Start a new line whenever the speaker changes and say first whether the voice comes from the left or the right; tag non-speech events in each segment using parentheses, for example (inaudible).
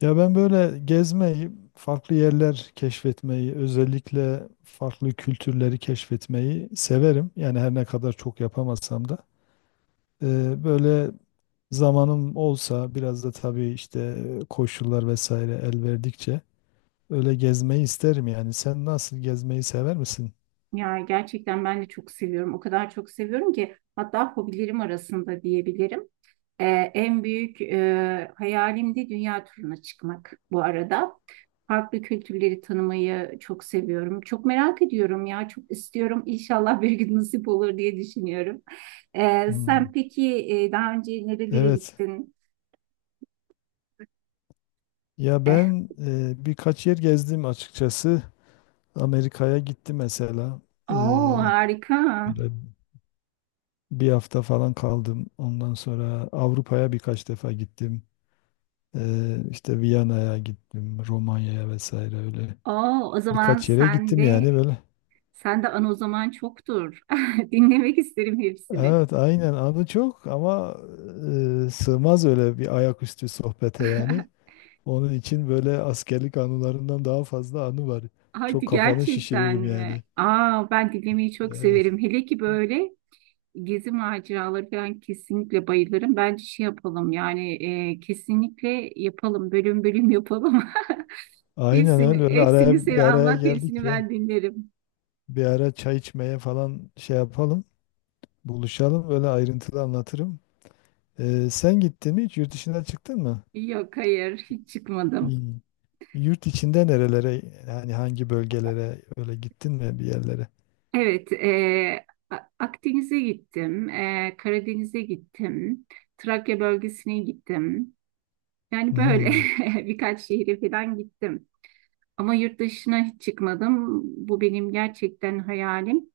left: Ya ben böyle gezmeyi, farklı yerler keşfetmeyi, özellikle farklı kültürleri keşfetmeyi severim. Yani her ne kadar çok yapamasam da. Böyle zamanım olsa biraz da tabii işte koşullar vesaire el verdikçe öyle gezmeyi isterim yani. Sen nasıl gezmeyi sever misin?
right: Ya gerçekten ben de çok seviyorum. O kadar çok seviyorum ki hatta hobilerim arasında diyebilirim. Ee, en büyük hayalim de dünya turuna çıkmak bu arada. Farklı kültürleri tanımayı çok seviyorum. Çok merak ediyorum ya, çok istiyorum. İnşallah bir gün nasip olur diye düşünüyorum. Sen
left: Hmm.
right: peki daha önce nerelere
left: Evet.
right: gittin?
left: Ya
right: Eh,
left: ben birkaç yer gezdim açıkçası. Amerika'ya gittim mesela. Ee,
right: oo, harika.
left: böyle Bir hafta falan kaldım. Ondan sonra Avrupa'ya birkaç defa gittim. İşte Viyana'ya gittim, Romanya'ya vesaire öyle.
right: Oo, o zaman
left: Birkaç yere
right: sen
left: gittim
right: de
left: yani böyle.
right: sen de anı o zaman çoktur. (laughs) Dinlemek isterim hepsini.
left: Evet, aynen adı çok ama sığmaz öyle bir ayaküstü sohbete
right: (laughs)
left: yani. Onun için böyle askerlik anılarından daha fazla anı var. Çok
right: Hadi,
left: kafanı
right: gerçekten
left: şişiririm yani.
right: mi? Aa, ben dinlemeyi çok
left: Evet.
right: severim. Hele ki böyle gezi maceraları falan kesinlikle bayılırım. Bence şey yapalım yani kesinlikle yapalım. Bölüm bölüm yapalım. (laughs)
left: Aynen
right: Hepsini,
left: öyle öyle
right: hepsini
left: araya bir
right: sen
left: araya
right: anlat, hepsini
left: geldik ya.
right: ben dinlerim.
left: Bir ara çay içmeye falan şey yapalım. Buluşalım böyle ayrıntılı anlatırım. Sen gittin mi hiç? Yurt dışına çıktın mı?
right: Yok, hayır, hiç çıkmadım.
left: Hmm. Yurt içinde nerelere, yani hangi bölgelere öyle gittin mi bir yerlere?
right: Evet Akdeniz'e gittim. E, Karadeniz'e gittim. Trakya bölgesine gittim. Yani böyle
left: Hmm.
right: (laughs) birkaç şehre falan gittim. Ama yurt dışına hiç çıkmadım. Bu benim gerçekten hayalim.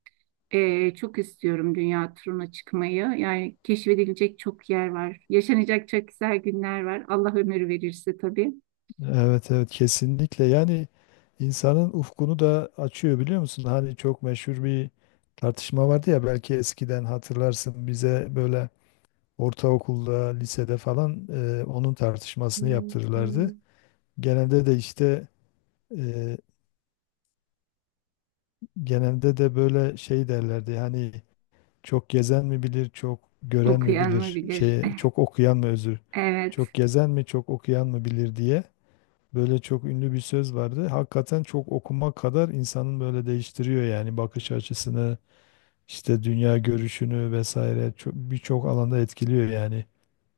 right: Çok istiyorum dünya turuna çıkmayı. Yani keşfedilecek çok yer var. Yaşanacak çok güzel günler var. Allah ömür verirse tabii.
left: Evet evet, kesinlikle yani insanın ufkunu da açıyor biliyor musun? Hani çok meşhur bir tartışma vardı ya, belki eskiden hatırlarsın, bize böyle ortaokulda lisede falan onun tartışmasını yaptırırlardı. Genelde de işte, e, genelde de böyle şey derlerdi hani, çok gezen mi bilir, çok gören mi
right: Okuyan mı
left: bilir,
right: bilir?
left: şey,
right: (laughs)
left: çok okuyan mı, özür,
right: Evet.
left: çok gezen mi, çok okuyan mı bilir diye böyle çok ünlü bir söz vardı. Hakikaten çok okumak kadar insanın böyle değiştiriyor yani bakış açısını, işte dünya görüşünü vesaire çok, birçok alanda etkiliyor yani.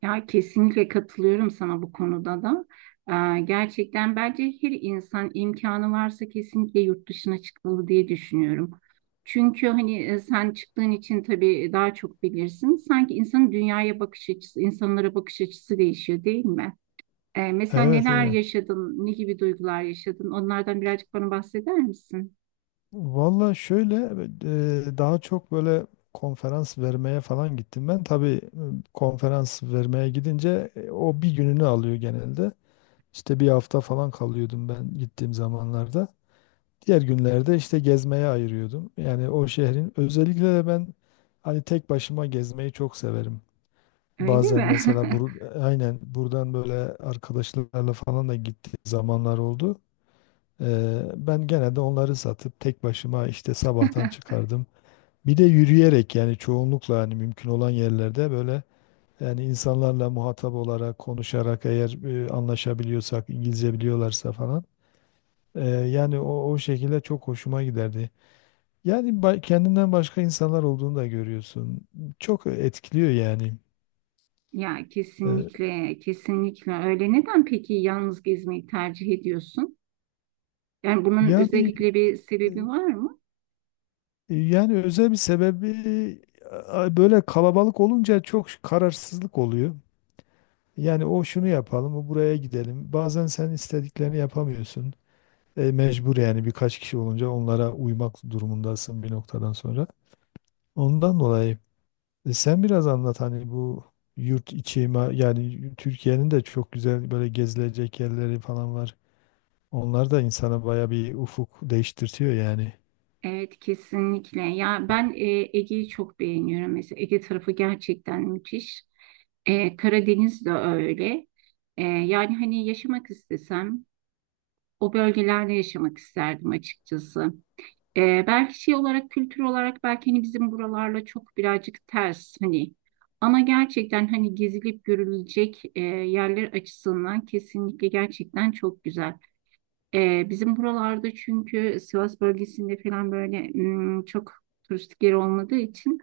right: Ya kesinlikle katılıyorum sana bu konuda da. Gerçekten bence her insan imkanı varsa kesinlikle yurt dışına çıkmalı diye düşünüyorum. Çünkü hani sen çıktığın için tabii daha çok bilirsin. Sanki insanın dünyaya bakış açısı, insanlara bakış açısı değişiyor değil mi? Mesela
left: Evet
right: neler
left: evet.
right: yaşadın, ne gibi duygular yaşadın? Onlardan birazcık bana bahseder misin?
left: Valla şöyle, daha çok böyle konferans vermeye falan gittim ben. Tabii konferans vermeye gidince o bir gününü alıyor genelde. İşte bir hafta falan kalıyordum ben gittiğim zamanlarda. Diğer günlerde işte gezmeye ayırıyordum. Yani o şehrin, özellikle de ben hani tek başıma gezmeyi çok severim.
right: Öyle
left: Bazen
right: mi?
left: mesela aynen buradan böyle arkadaşlarla falan da gittiğim zamanlar oldu. Ben gene de onları satıp tek başıma işte sabahtan
right: (laughs)
left: çıkardım. Bir de yürüyerek yani çoğunlukla hani mümkün olan yerlerde böyle, yani insanlarla muhatap olarak konuşarak, eğer anlaşabiliyorsak, İngilizce biliyorlarsa falan, yani o şekilde çok hoşuma giderdi. Yani kendinden başka insanlar olduğunu da görüyorsun. Çok etkiliyor yani.
right: Ya
left: Ee,
right: kesinlikle, kesinlikle öyle. Neden peki yalnız gezmeyi tercih ediyorsun? Yani bunun
left: yani
right: özellikle bir sebebi
left: e,
right: var mı?
left: yani özel bir sebebi, böyle kalabalık olunca çok kararsızlık oluyor. Yani o şunu yapalım, o buraya gidelim. Bazen sen istediklerini yapamıyorsun. E, mecbur yani birkaç kişi olunca onlara uymak durumundasın bir noktadan sonra. Ondan dolayı. E, sen biraz anlat hani bu yurt içi, yani Türkiye'nin de çok güzel böyle gezilecek yerleri falan var. Onlar da insana baya bir ufuk değiştirtiyor yani.
right: Evet, kesinlikle. Ya ben Ege'yi çok beğeniyorum. Mesela Ege tarafı gerçekten müthiş. E, Karadeniz de öyle. E, yani hani yaşamak istesem o bölgelerde yaşamak isterdim açıkçası. E, belki şey olarak, kültür olarak belki hani bizim buralarla çok birazcık ters hani. Ama gerçekten hani gezilip görülecek yerler açısından kesinlikle gerçekten çok güzel. Bizim buralarda çünkü Sivas bölgesinde falan böyle çok turistik yer olmadığı için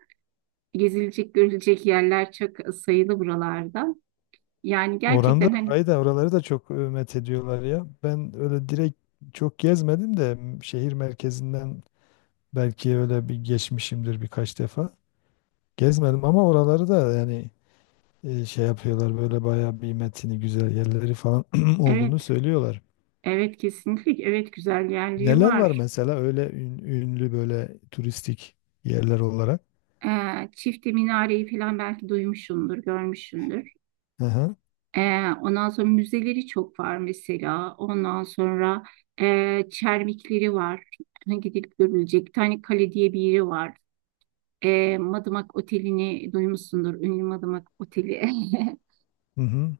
right: gezilecek, görülecek yerler çok sayılı buralarda. Yani
left: Oranda
right: gerçekten hani
left: orayı da, oraları da çok met ediyorlar ya. Ben öyle direkt çok gezmedim de şehir merkezinden belki öyle bir geçmişimdir birkaç defa. Gezmedim ama oraları da yani şey yapıyorlar, böyle baya bir metini güzel yerleri falan (clears throat) olduğunu
right: evet,
left: söylüyorlar.
right: evet, kesinlikle, evet, güzel yerleri
left: Neler var
right: var.
left: mesela öyle ünlü böyle turistik yerler olarak?
right: Çifte Minare'yi falan belki duymuşsundur, görmüşsündür.
left: Hı hı.
right: Ondan sonra müzeleri çok var mesela. Ondan sonra çermikleri var. Hani gidip görülecek. Bir tane kale diye bir yeri var. E, Madımak Oteli'ni duymuşsundur. Ünlü Madımak Oteli. (laughs)
left: Hı hı.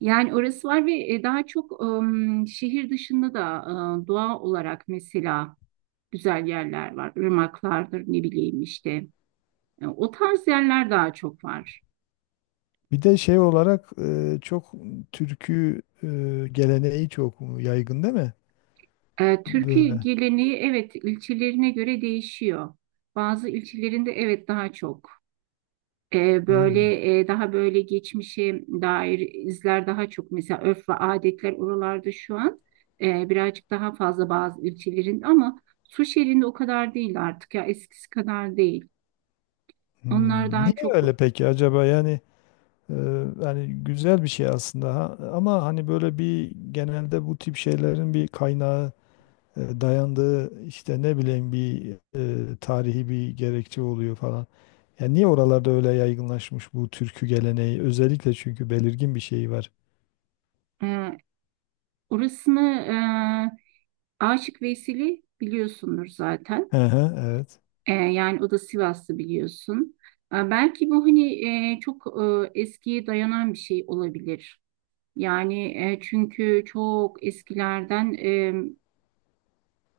right: Yani orası var ve daha çok şehir dışında da doğa olarak mesela güzel yerler var. Irmaklardır ne bileyim işte. E, o tarz yerler daha çok var.
left: Bir de şey olarak çok türkü geleneği çok yaygın değil mi?
right: E, türkü
left: Böyle.
right: geleneği evet ilçelerine göre değişiyor. Bazı ilçelerinde evet daha çok.
left: Hmm.
right: Daha böyle geçmişe dair izler daha çok, mesela örf ve adetler oralarda şu an birazcık daha fazla bazı ülkelerin, ama Suşeli'nde o kadar değil artık, ya eskisi kadar değil. Onlar
left: Hmm.
right: daha
left: Niye
right: çok
left: öyle peki acaba? E, yani güzel bir şey aslında ha? Ama hani böyle bir, genelde bu tip şeylerin bir kaynağı, dayandığı işte, ne bileyim, bir tarihi bir gerekçe oluyor falan. Yani niye oralarda öyle yaygınlaşmış bu türkü geleneği? Özellikle çünkü belirgin bir şeyi var.
right: e, orasını e, Aşık Veyseli biliyorsundur zaten.
left: Hı hı, evet.
right: E, yani o da Sivaslı biliyorsun. E, belki bu hani çok eskiye dayanan bir şey olabilir. Yani çünkü çok eskilerden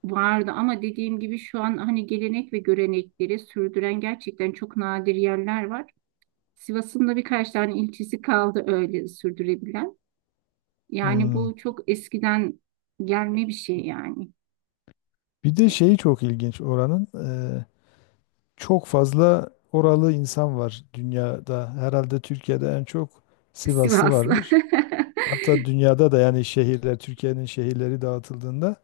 right: vardı, ama dediğim gibi şu an hani gelenek ve görenekleri sürdüren gerçekten çok nadir yerler var. Sivas'ın da birkaç tane ilçesi kaldı öyle sürdürebilen. Yani
left: Hmm.
right: bu çok eskiden gelme bir şey yani.
left: Bir de şeyi çok ilginç oranın. e, Çok fazla oralı insan var dünyada. Herhalde Türkiye'de en çok Sivaslı
right: Sivaslı.
left: varmış. Hatta dünyada da yani, şehirler, Türkiye'nin şehirleri dağıtıldığında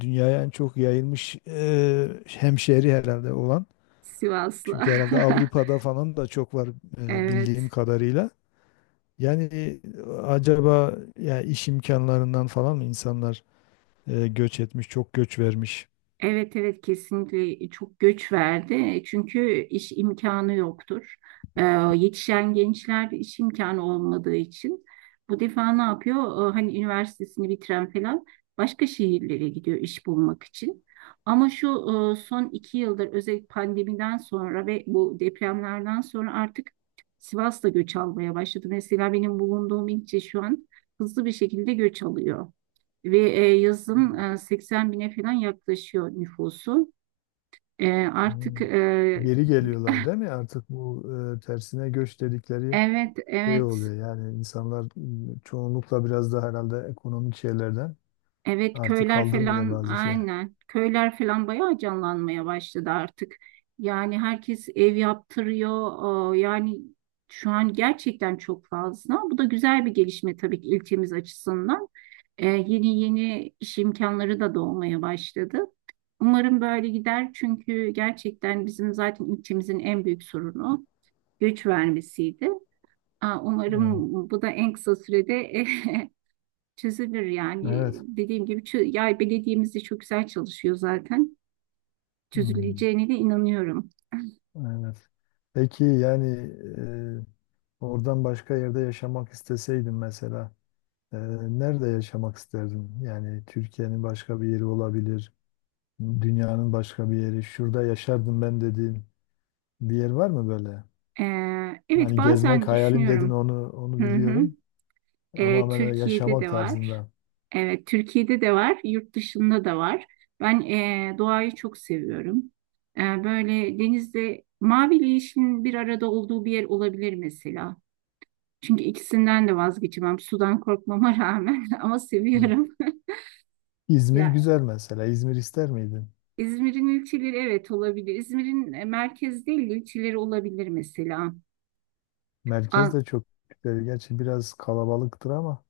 left: dünyaya en çok yayılmış hemşehri herhalde olan.
right: Sivaslı.
left: Çünkü herhalde
right: (laughs) (laughs)
left: Avrupa'da falan da çok var, bildiğim
right: Evet.
left: kadarıyla. Yani acaba ya iş imkanlarından falan mı insanlar göç etmiş, çok göç vermiş?
right: Evet, evet, kesinlikle çok göç verdi. E, çünkü iş imkanı yoktur. Ee, yetişen gençler iş imkanı olmadığı için bu defa ne yapıyor? Hani üniversitesini bitiren falan başka şehirlere gidiyor iş bulmak için. Ama şu son iki yıldır özellikle pandemiden sonra ve bu depremlerden sonra artık Sivas da göç almaya başladı. Mesela benim bulunduğum ilçe şu an hızlı bir şekilde göç alıyor. Ve yazın
left: Hmm,
right: 80 bine falan yaklaşıyor nüfusu. E, artık
left: hmm.
right: e,
left: Geri geliyorlar değil mi? Artık bu tersine göç dedikleri
right: evet,
left: şey
right: evet,
left: oluyor. Yani insanlar çoğunlukla biraz da herhalde ekonomik şeylerden
right: evet,
left: artık
right: köyler
left: kaldırmıyor
right: falan,
left: bazı şeyler.
right: aynen, köyler falan bayağı canlanmaya başladı artık. Yani herkes ev yaptırıyor. E, yani şu an gerçekten çok fazla. Bu da güzel bir gelişme tabii ki ilçemiz açısından. E, yeni yeni iş imkanları da doğmaya başladı. Umarım böyle gider, çünkü gerçekten bizim zaten ilçemizin en büyük sorunu güç vermesiydi. Aa,
left: Evet.
right: umarım bu da en kısa sürede (laughs) çözülür yani.
left: Evet.
right: Dediğim gibi yay belediyemiz de çok güzel çalışıyor zaten.
left: Hmm,
right: Çözüleceğine de inanıyorum.
left: evet. Peki yani, e, oradan başka yerde yaşamak isteseydin mesela, e, nerede yaşamak isterdin? Yani Türkiye'nin başka bir yeri olabilir, dünyanın başka bir yeri, şurada yaşardım ben dediğin bir yer var mı böyle?
right: Evet,
left: Hani
right: bazen
left: gezmek hayalim dedin,
right: düşünüyorum.
left: onu
right: Hı hı.
left: biliyorum
right: E,
left: ama böyle
right: Türkiye'de
left: yaşamak
right: de var.
left: tarzında.
right: Evet, Türkiye'de de var, yurt dışında da var. Ben doğayı çok seviyorum. E, böyle denizde maviyle yeşilin bir arada olduğu bir yer olabilir mesela. Çünkü ikisinden de vazgeçemem. Sudan korkmama rağmen (laughs) ama seviyorum.
left: İzmir
right: Ya
left: güzel mesela. İzmir ister miydin?
right: İzmir'in ilçeleri evet olabilir. İzmir'in merkez değil de ilçeleri olabilir mesela.
left: Merkez de çok güzel. Gerçi biraz kalabalıktır ama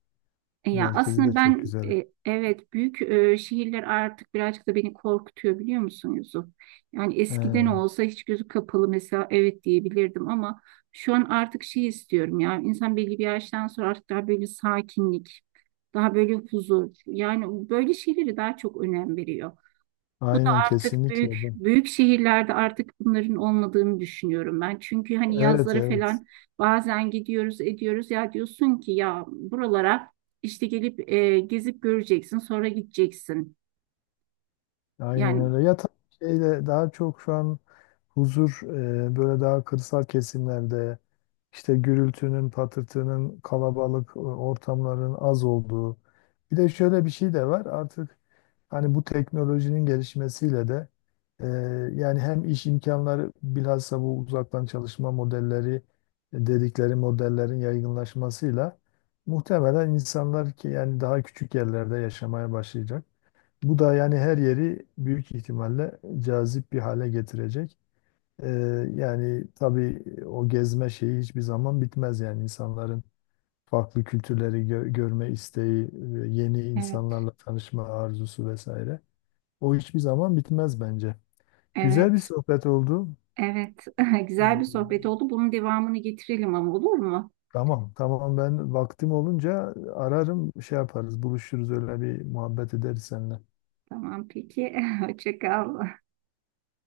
right: E, ya
left: merkezi de
right: aslında
left: çok
right: ben
left: güzel.
right: evet, büyük şehirler artık birazcık da beni korkutuyor, biliyor musun Yusuf? Yani
left: He,
right: eskiden olsa hiç gözü kapalı mesela evet diyebilirdim, ama şu an artık şey istiyorum ya, insan belli bir yaştan sonra artık daha böyle sakinlik, daha böyle huzur, yani böyle şeyleri daha çok önem veriyor. Bu da
left: aynen
right: artık
left: kesinlikle.
right: büyük büyük şehirlerde artık bunların olmadığını düşünüyorum ben. Çünkü hani
left: Evet
right: yazları
left: evet.
right: falan bazen gidiyoruz ediyoruz ya, diyorsun ki ya buralara işte gelip gezip göreceksin sonra gideceksin.
left: Aynen
right: Yani
left: öyle. Ya tabii şeyde daha çok şu an huzur, böyle daha kırsal kesimlerde, işte gürültünün, patırtının, kalabalık ortamların az olduğu. Bir de şöyle bir şey de var artık, hani bu teknolojinin gelişmesiyle de e, yani hem iş imkanları, bilhassa bu uzaktan çalışma modelleri dedikleri modellerin yaygınlaşmasıyla muhtemelen insanlar ki yani daha küçük yerlerde yaşamaya başlayacak. Bu da yani her yeri büyük ihtimalle cazip bir hale getirecek. Ee, yani tabii o gezme şeyi hiçbir zaman bitmez yani, insanların farklı kültürleri görme isteği, yeni
right: evet,
left: insanlarla tanışma arzusu vesaire. O hiçbir zaman bitmez bence. Güzel bir
right: evet,
left: sohbet oldu.
right: evet, (laughs) güzel bir sohbet
left: Ee,
right: oldu. Bunun devamını getirelim ama, olur mu?
left: tamam, tamam, ben vaktim olunca ararım, şey yaparız, buluşuruz, öyle bir muhabbet ederiz seninle.
right: Tamam peki. (laughs) Hoşça kal.